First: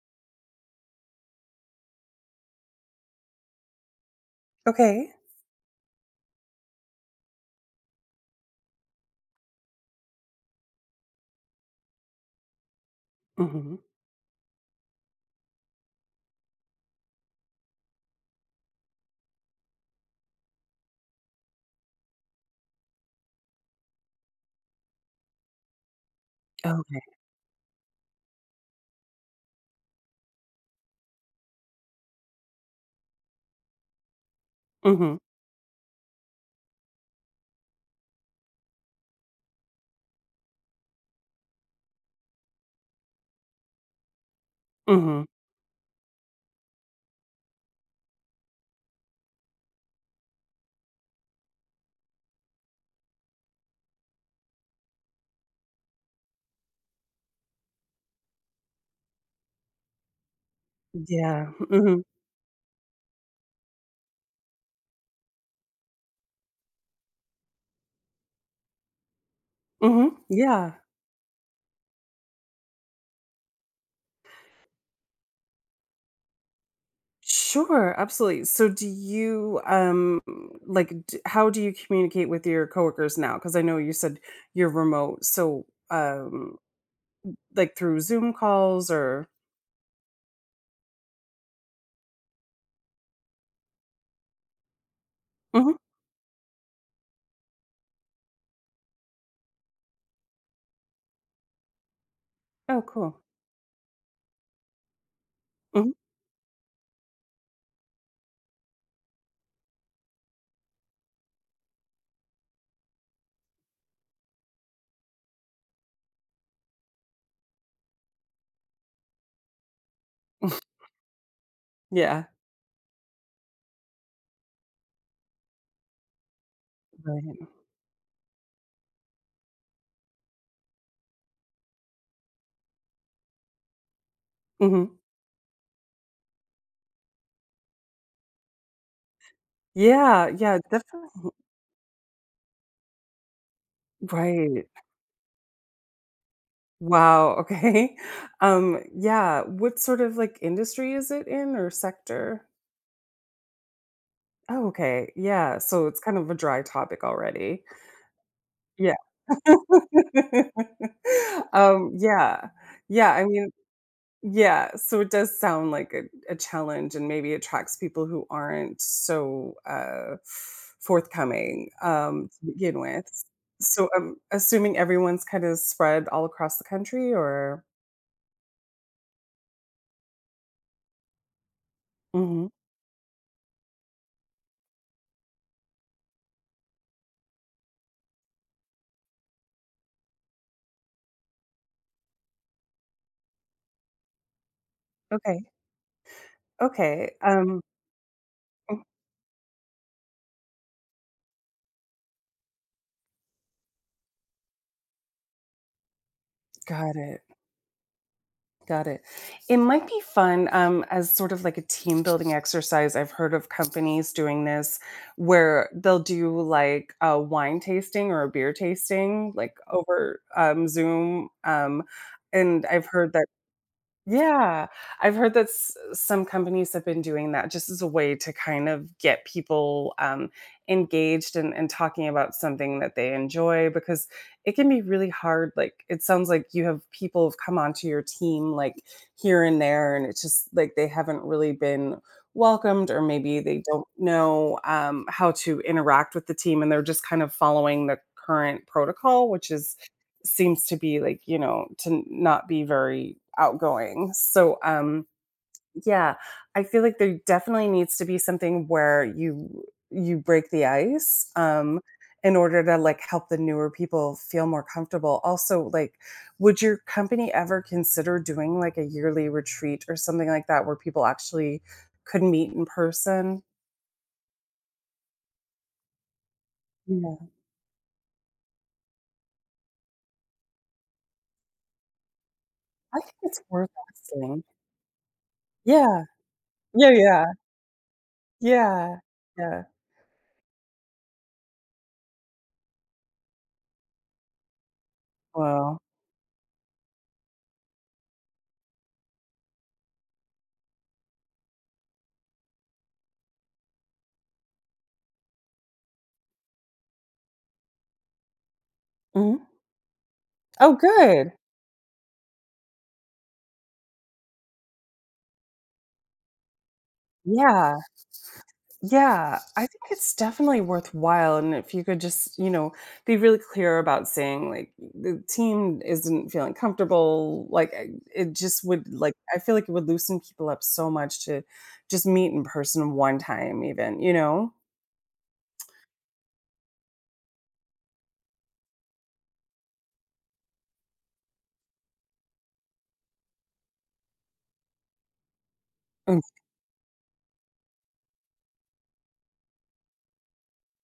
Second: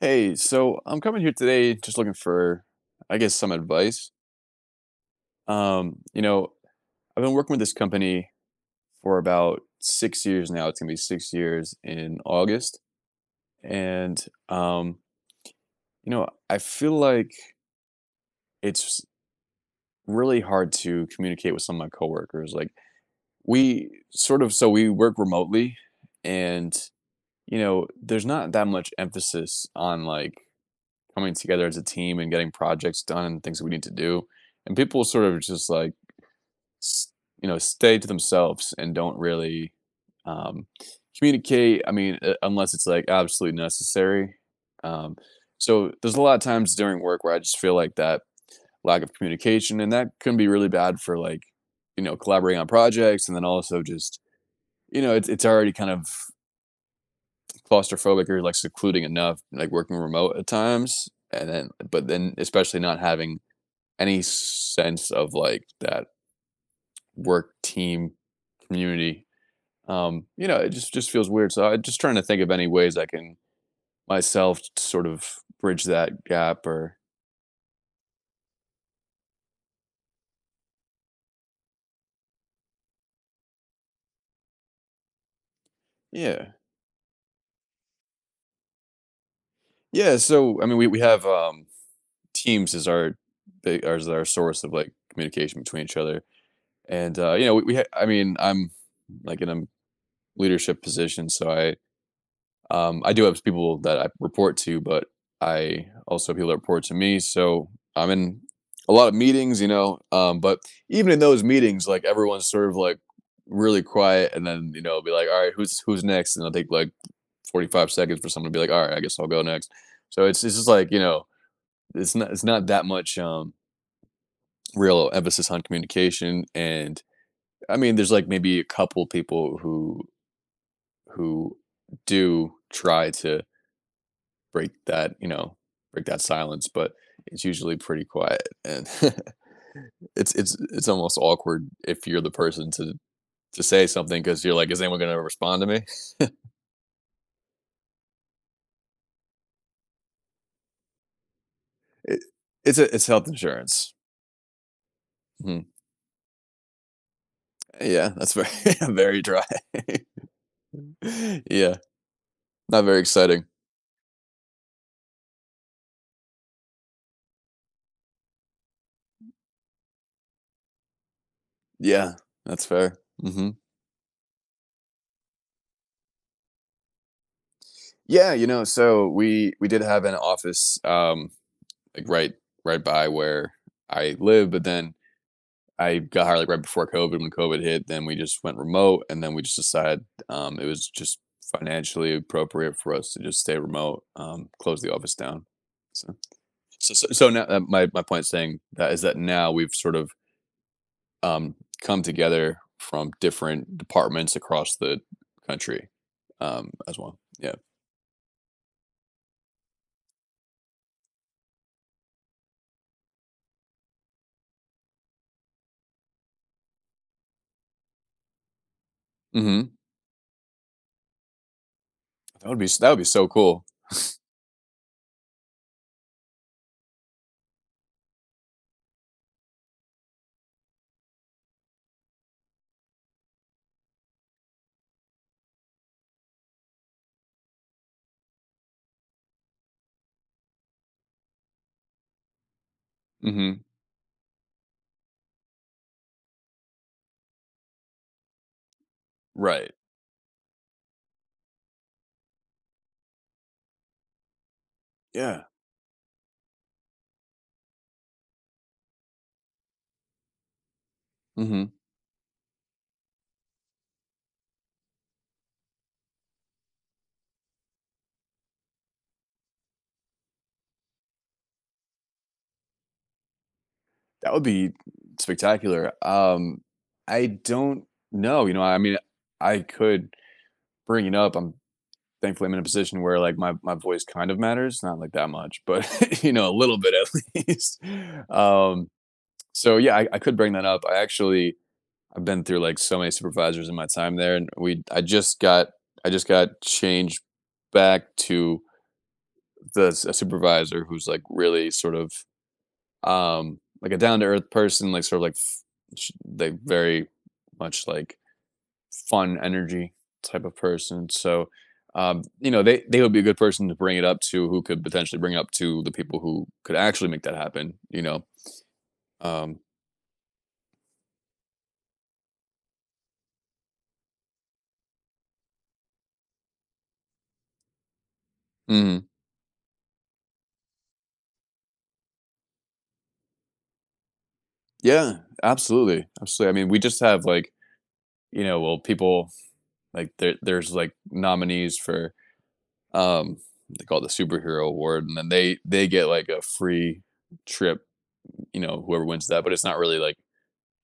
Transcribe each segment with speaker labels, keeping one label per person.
Speaker 1: Hey, so I'm coming here today just looking for, I guess, some advice.
Speaker 2: Okay.
Speaker 1: You know, I've been working with this company for about 6 years now. It's gonna be 6 years in August.
Speaker 2: Mhm.
Speaker 1: And you know, I feel like it's really hard to communicate with some of my coworkers. Like we sort of so we work remotely and
Speaker 2: Okay.
Speaker 1: you know, there's not that much emphasis on like coming together as a team and getting projects done and things that we need to do. And people
Speaker 2: Mhm.
Speaker 1: sort of just like, you know, stay to themselves and don't really um, communicate. I mean, unless it's like absolutely necessary. Um,
Speaker 2: Mhm.
Speaker 1: so there's a lot of times during work where I just feel like that lack of communication, and that can be really bad for like, you know, collaborating on projects, and then also just you know, it's already kind of claustrophobic or like secluding enough, like working remote at times, and
Speaker 2: Yeah.
Speaker 1: then
Speaker 2: Mhm.
Speaker 1: but then especially not having any sense of like that work team community.
Speaker 2: Mhm.
Speaker 1: You know, it
Speaker 2: Yeah.
Speaker 1: just just feels weird. So I'm just trying to think of any ways I can myself sort of bridge that gap or
Speaker 2: Sure, absolutely. So do you like how do you communicate with your coworkers now? Cuz I know you said you're remote. So
Speaker 1: yeah.
Speaker 2: like through Zoom calls or
Speaker 1: Yeah, so I mean we have teams as our source of like communication
Speaker 2: mhm.
Speaker 1: between each other. And you know, I mean, I'm like in a leadership position, so
Speaker 2: Oh,
Speaker 1: I
Speaker 2: cool.
Speaker 1: do have people that I report to, but I
Speaker 2: Mhm.
Speaker 1: also have people that report to me. So I'm in a lot of meetings, you know. But even in those meetings, like everyone's sort of like really quiet, and then you know, I'll be like, all right, who's next? And I'll take like 45 seconds for someone to be like, all right, I guess I'll go next. So it's just like you know, it's
Speaker 2: Yeah.
Speaker 1: not it's not that much real emphasis on communication. And
Speaker 2: Right.
Speaker 1: I mean, there's like maybe a couple people who who do try to break
Speaker 2: Mhm.
Speaker 1: that, you know, break that silence, but it's usually pretty quiet and
Speaker 2: Yeah,
Speaker 1: it's it's
Speaker 2: yeah,
Speaker 1: it's almost
Speaker 2: definitely.
Speaker 1: awkward if you're the person to say something because you're
Speaker 2: Right.
Speaker 1: like, is anyone going to respond to me?
Speaker 2: Wow, okay. Yeah, what sort of like industry is it in or
Speaker 1: It,
Speaker 2: sector?
Speaker 1: it's health insurance.
Speaker 2: Oh, okay. Yeah,
Speaker 1: Mhm.
Speaker 2: so it's kind of a dry topic already.
Speaker 1: Yeah, that's very
Speaker 2: Yeah.
Speaker 1: very dry. Yeah,
Speaker 2: Yeah.
Speaker 1: not very
Speaker 2: Yeah, I
Speaker 1: exciting.
Speaker 2: mean yeah, so it does sound like a challenge and maybe attracts people who aren't so, forthcoming,
Speaker 1: Yeah,
Speaker 2: to
Speaker 1: that's
Speaker 2: begin
Speaker 1: fair.
Speaker 2: with.
Speaker 1: Hmm
Speaker 2: So I'm assuming everyone's kinda spread all across the country or
Speaker 1: Yeah, you know, so we did have an office like
Speaker 2: mhm.
Speaker 1: right by where I live, but then I got hired like right before COVID. When COVID hit, then we just went remote, and then we just decided it was just financially appropriate for us to just stay remote, close the office
Speaker 2: Okay.
Speaker 1: down. So,
Speaker 2: Okay,
Speaker 1: so now my point saying that is that now we've sort of um, come together from different departments across the country
Speaker 2: got
Speaker 1: as well.
Speaker 2: it.
Speaker 1: Yeah,
Speaker 2: Got it. It might be fun as sort of like a team building exercise. I've heard of companies doing this where they'll do like a wine tasting or a beer tasting, like
Speaker 1: hmm
Speaker 2: over Zoom.
Speaker 1: that would
Speaker 2: And
Speaker 1: be
Speaker 2: I've heard that
Speaker 1: so cool.
Speaker 2: yeah, I've heard that s some companies have been doing that just as a way to kind of get people, engaged and talking about something that they enjoy because it can be really hard, like, it sounds like you have people who've come onto your team, like, here and there, and it's just like they haven't really been welcomed or maybe
Speaker 1: hmm
Speaker 2: they don't know, how to interact with the team, and they're just kind of following the current protocol, which
Speaker 1: Right.
Speaker 2: is seems to be like, you know, to not be very outgoing. So,
Speaker 1: Yeah.
Speaker 2: yeah, I feel like there definitely needs to be something where you break the ice
Speaker 1: hmm
Speaker 2: in order to like help the newer people feel more comfortable. Also, like would your company ever consider doing like a yearly retreat or something like that where people actually could meet in person?
Speaker 1: That would be spectacular. I
Speaker 2: Yeah.
Speaker 1: don't know. You know, I mean, I could bring it up. I'm Thankfully I'm in a
Speaker 2: I
Speaker 1: position
Speaker 2: think
Speaker 1: where like
Speaker 2: it's
Speaker 1: my
Speaker 2: worth
Speaker 1: my voice kind of
Speaker 2: asking.
Speaker 1: matters, not like that much,
Speaker 2: Yeah.
Speaker 1: but you know, a little
Speaker 2: Yeah,
Speaker 1: bit
Speaker 2: yeah.
Speaker 1: at least. Um,
Speaker 2: Yeah. Yeah.
Speaker 1: so yeah, I could bring that up. I've been through like so many supervisors in my time there, and we
Speaker 2: Well.
Speaker 1: I just got changed back to a supervisor who's like really sort of like a down to earth person like sort of like very much like fun
Speaker 2: Mm-hmm.
Speaker 1: energy type of
Speaker 2: Oh,
Speaker 1: person
Speaker 2: good.
Speaker 1: so you know they would be a good person to bring it up to who could potentially bring it up to the people who could actually make that happen,
Speaker 2: Yeah.
Speaker 1: you know.
Speaker 2: Yeah.
Speaker 1: Um
Speaker 2: I think it's definitely worthwhile. And if you could just, you know, be really clear about saying, like, the team isn't feeling comfortable, like, I- it just would,
Speaker 1: mhm.
Speaker 2: like, I feel like it would loosen people up so much to just meet in person one time, even, you know?
Speaker 1: Yeah, absolutely, absolutely. I mean we just have like you know well people like there's like nominees for um they call it the superhero award and then they get
Speaker 2: Mm,
Speaker 1: like a free trip, you know, whoever wins that, but it's not really like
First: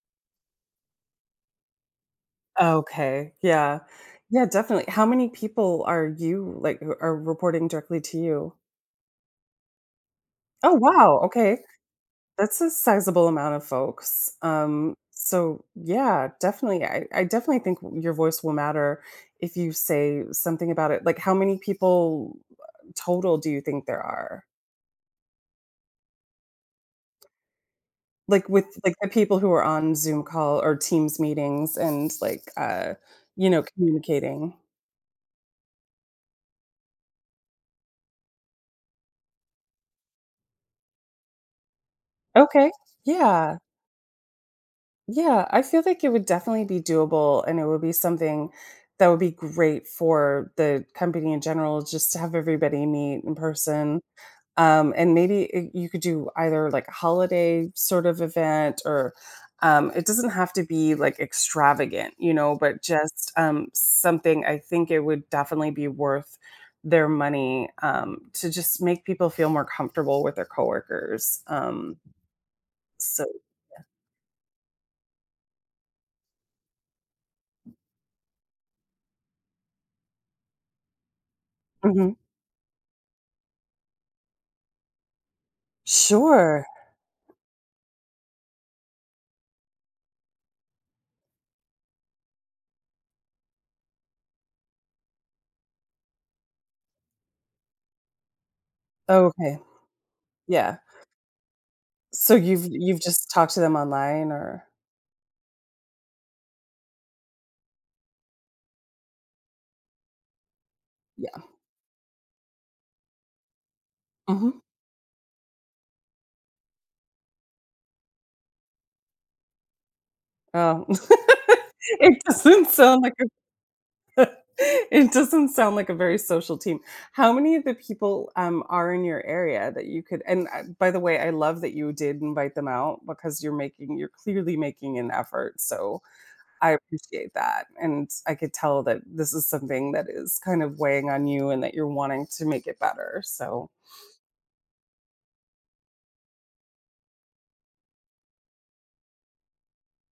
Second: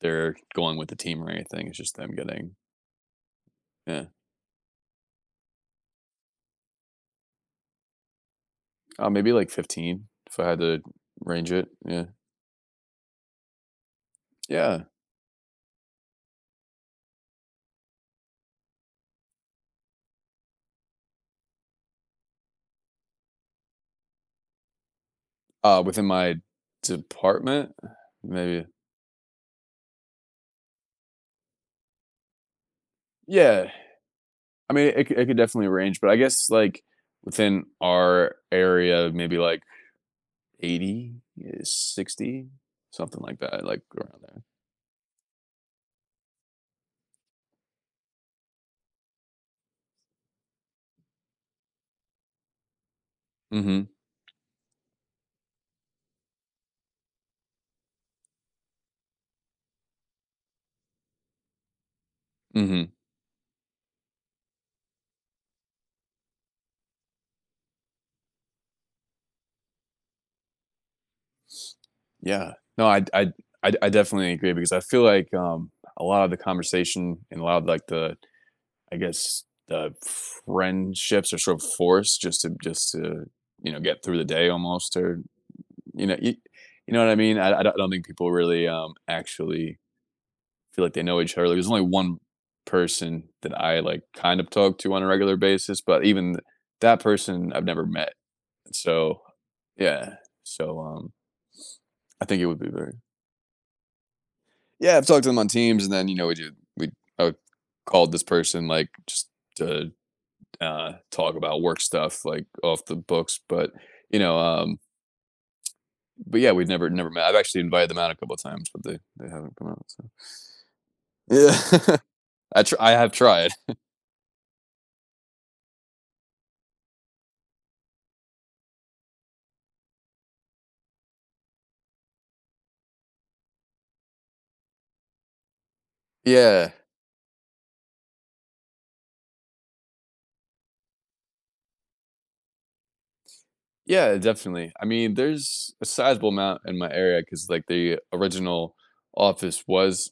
Speaker 1: they're going with the team or anything. It's just them getting
Speaker 2: okay. Yeah.
Speaker 1: yeah,
Speaker 2: Yeah, definitely. How many people are you, like, who are reporting directly to you?
Speaker 1: maybe like 15 if I had
Speaker 2: Oh,
Speaker 1: to
Speaker 2: wow.
Speaker 1: range
Speaker 2: Okay.
Speaker 1: it. Yeah,
Speaker 2: That's a sizable amount of folks.
Speaker 1: yeah.
Speaker 2: So yeah, definitely. I definitely think your voice will matter if you say something about it. Like, how many people total do you think there are?
Speaker 1: Within my department,
Speaker 2: Like with
Speaker 1: maybe.
Speaker 2: like the people who are on Zoom call or Teams meetings and like you know,
Speaker 1: Yeah,
Speaker 2: communicating.
Speaker 1: I mean, it could definitely range, but I guess like within our area, maybe like 80, eh, 60,
Speaker 2: Okay.
Speaker 1: something like
Speaker 2: Yeah.
Speaker 1: that, like around there.
Speaker 2: Yeah. I feel like it would definitely be doable and it would be something that would be great for the company in general, just to have everybody meet in
Speaker 1: Mm-hmm.
Speaker 2: person. And maybe it, you could do either like a holiday sort of event or it doesn't have to be like extravagant, you know, but
Speaker 1: Mm-hmm.
Speaker 2: just something I think it would definitely be worth their money to just make people feel more comfortable with their coworkers.
Speaker 1: Yeah. No,
Speaker 2: So,
Speaker 1: I definitely agree because I feel like a lot of the conversation and a lot of like the I guess the friendships are sort of
Speaker 2: mhm.
Speaker 1: forced just to you know get through the day almost or you know
Speaker 2: Sure.
Speaker 1: you know what I mean. I don't think people really actually feel like they know each other. Like, there's only one person that I like kind of talk to on a regular basis, but even that person I've never met. So
Speaker 2: Okay.
Speaker 1: yeah,
Speaker 2: Yeah.
Speaker 1: so I
Speaker 2: So
Speaker 1: think it would
Speaker 2: you've
Speaker 1: be very
Speaker 2: you've just talked to them online or
Speaker 1: yeah. I've talked to them on Teams, and then you know we do we I would- called this person like just to talk
Speaker 2: yeah.
Speaker 1: about work stuff like off the books but you know
Speaker 2: hmm
Speaker 1: but yeah we've never met. I've actually invited them out a couple of times but they haven't come out so
Speaker 2: Oh.
Speaker 1: yeah.
Speaker 2: it doesn't
Speaker 1: I
Speaker 2: sound
Speaker 1: have
Speaker 2: like
Speaker 1: tried.
Speaker 2: it doesn't sound like a very social team. How many of the people are in your area that you could? And by the way, I love that you did invite them out because you're making, you're clearly making an effort. So
Speaker 1: Yeah,
Speaker 2: I appreciate that. And I could tell that this is something that is kind of weighing on you and that you're wanting to make it better. So,
Speaker 1: yeah definitely. I mean there's a sizable amount in my area because like the original office was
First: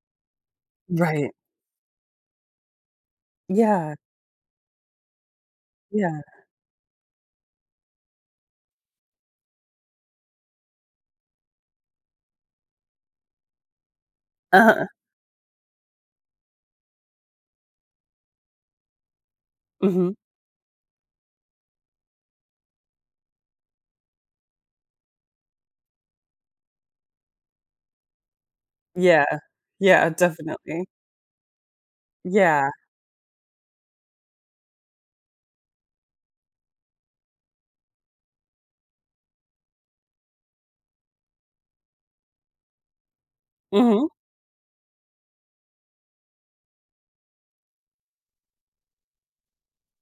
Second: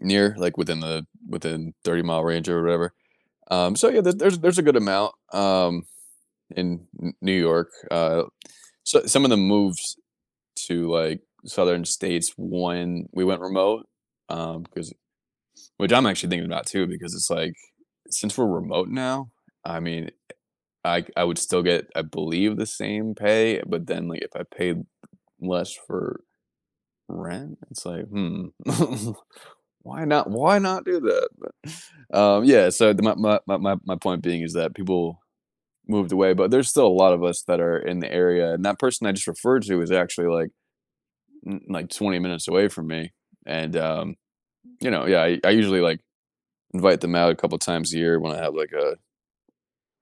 Speaker 1: near like
Speaker 2: right.
Speaker 1: within 30-mile range or whatever. So
Speaker 2: Yeah.
Speaker 1: yeah there's a good amount
Speaker 2: Yeah.
Speaker 1: in New York. So some of the moves to like southern states when we went remote
Speaker 2: Uh-huh.
Speaker 1: because which I'm actually thinking about too because it's like since we're remote now I mean
Speaker 2: hmm
Speaker 1: I would still get I believe the same pay but then like if I paid less for rent it's like hmm
Speaker 2: Yeah. Yeah.
Speaker 1: why not
Speaker 2: Definitely.
Speaker 1: do that. But, yeah
Speaker 2: Yeah.
Speaker 1: so the, my- my point being is that people moved away but there's still a lot of us that are in the area and that person I just referred to is actually like 20 minutes away from me. And
Speaker 2: hmm
Speaker 1: you know, yeah, I usually like invite them out a couple times a year when I have like a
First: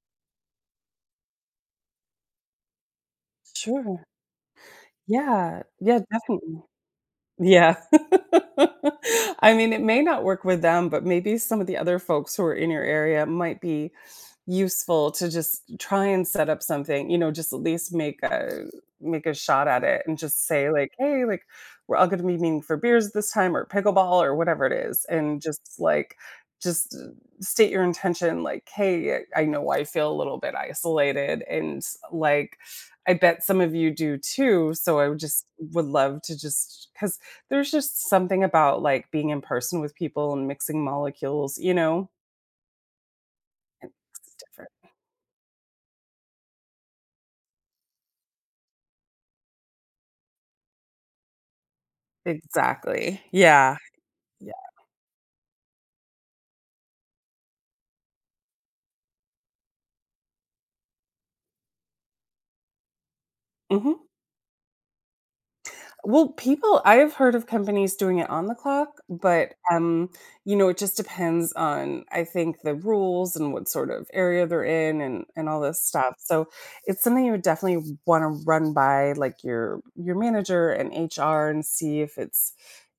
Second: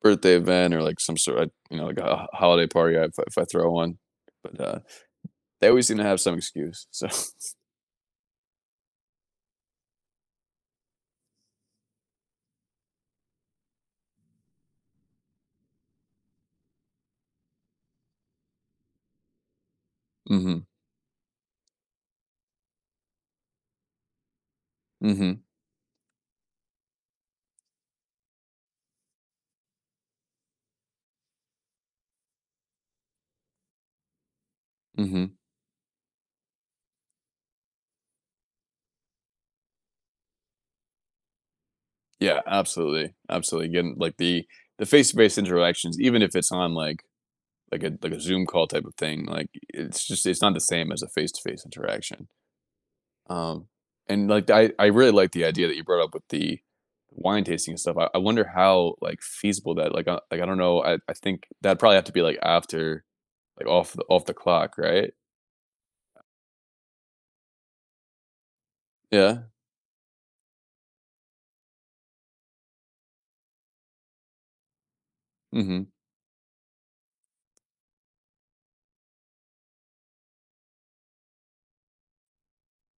Speaker 1: birthday event or like some sort of you know like a holiday party if I throw one.
Speaker 2: Sure.
Speaker 1: But
Speaker 2: Yeah.
Speaker 1: they always seem
Speaker 2: Yeah.
Speaker 1: to have some
Speaker 2: Definitely.
Speaker 1: excuse. So,
Speaker 2: Yeah. I mean, it may not work with them, but maybe some of the other folks who are in your area might be useful to just try and set up something, you know, just at least make a make a shot at it and
Speaker 1: mm
Speaker 2: just
Speaker 1: hmm
Speaker 2: say like, "Hey, like we're all going to be meeting for beers this time or pickleball or whatever it is."
Speaker 1: mm
Speaker 2: And
Speaker 1: hmm
Speaker 2: just like just state your intention like, "Hey, I know I feel a little bit isolated and like I bet some of you do too, so I
Speaker 1: mm
Speaker 2: would
Speaker 1: hmm
Speaker 2: just would love to just cuz there's just something about, like, being in person with people and mixing molecules, you know?
Speaker 1: yeah, absolutely, absolutely.
Speaker 2: It
Speaker 1: Getting like
Speaker 2: makes it different.
Speaker 1: the face to face interactions, even if it's on like a Zoom call type of thing, like it's not the same as a face to face interaction.
Speaker 2: Exactly.
Speaker 1: Um,
Speaker 2: Yeah.
Speaker 1: and like
Speaker 2: Yeah.
Speaker 1: I really like the idea that you brought up with the wine tasting and stuff. I wonder how like feasible that like I don't know. I think that'd probably have to be like after like
Speaker 2: Mhm.
Speaker 1: off the clock, right?
Speaker 2: Well, people I have heard of companies doing it on the clock,
Speaker 1: Yeah.
Speaker 2: but, you know, it just depends on, I think, the rules and what sort of area they're in and all this
Speaker 1: Mm-hmm.
Speaker 2: stuff. So, it's something you would definitely wanna run by, like, your manager and HR and see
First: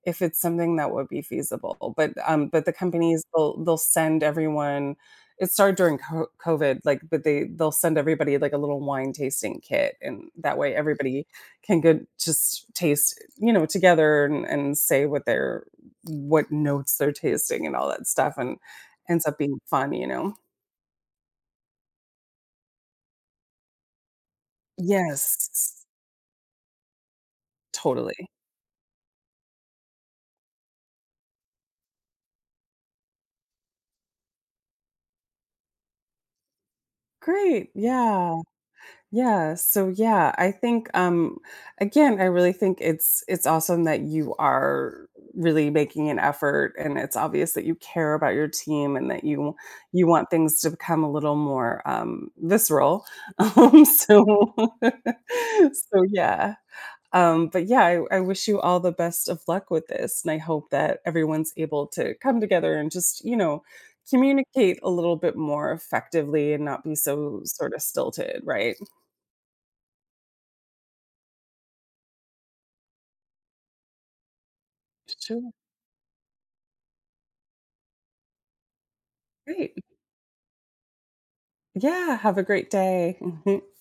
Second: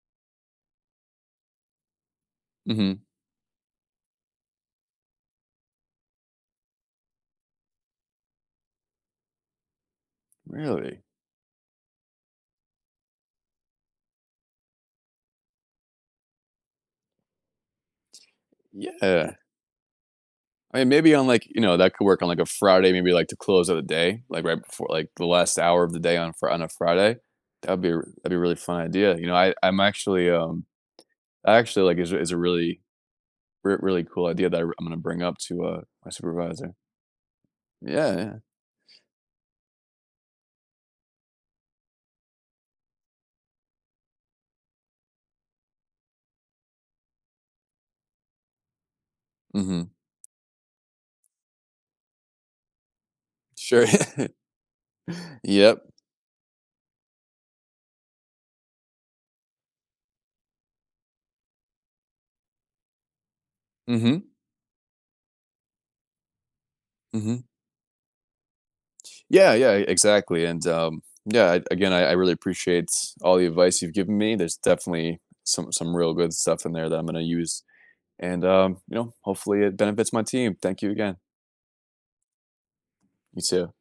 Speaker 2: if it's something that would be feasible. But the
Speaker 1: Mm-hmm.
Speaker 2: companies, they'll send everyone it started during co COVID, like, but they'll send everybody, like, a little wine tasting kit, and that way
Speaker 1: Really?
Speaker 2: everybody can good just taste, you know, together and say what they're what notes they're tasting and all that stuff and ends up
Speaker 1: Yeah.
Speaker 2: being fun, you know?
Speaker 1: I mean, maybe on like you know that could work on like a Friday, maybe like to close out the day, like right before like the last
Speaker 2: Yes,
Speaker 1: hour of the day on a Friday.
Speaker 2: totally.
Speaker 1: That'd be a really fun idea. You know, I'm actually I actually like is a really really cool idea that am going to bring up to my supervisor.
Speaker 2: Great.
Speaker 1: Yeah,
Speaker 2: Yeah.
Speaker 1: yeah.
Speaker 2: Yeah, so yeah, I think again, I really think it's awesome that you are really making an effort and it's obvious that you care about your team and that you
Speaker 1: Mm-hmm.
Speaker 2: you want things to become a little more visceral.
Speaker 1: Sure.
Speaker 2: So
Speaker 1: Yep.
Speaker 2: so yeah. But yeah, I wish you all the best of luck with this and I hope that everyone's able to come together and just, you know,
Speaker 1: Mm-hmm.
Speaker 2: communicate a little bit more effectively and not be so
Speaker 1: Mm-hmm.
Speaker 2: sort of stilted, right?
Speaker 1: Yeah, yeah, exactly. And yeah, again, I really appreciate all the advice you've given me. There's definitely
Speaker 2: Sure.
Speaker 1: some real good stuff in there that I'm going to use, and you know, hopefully it
Speaker 2: Great.
Speaker 1: benefits my team. Thank you again.
Speaker 2: Yeah. Have a great day.
Speaker 1: You
Speaker 2: Mhm.
Speaker 1: too.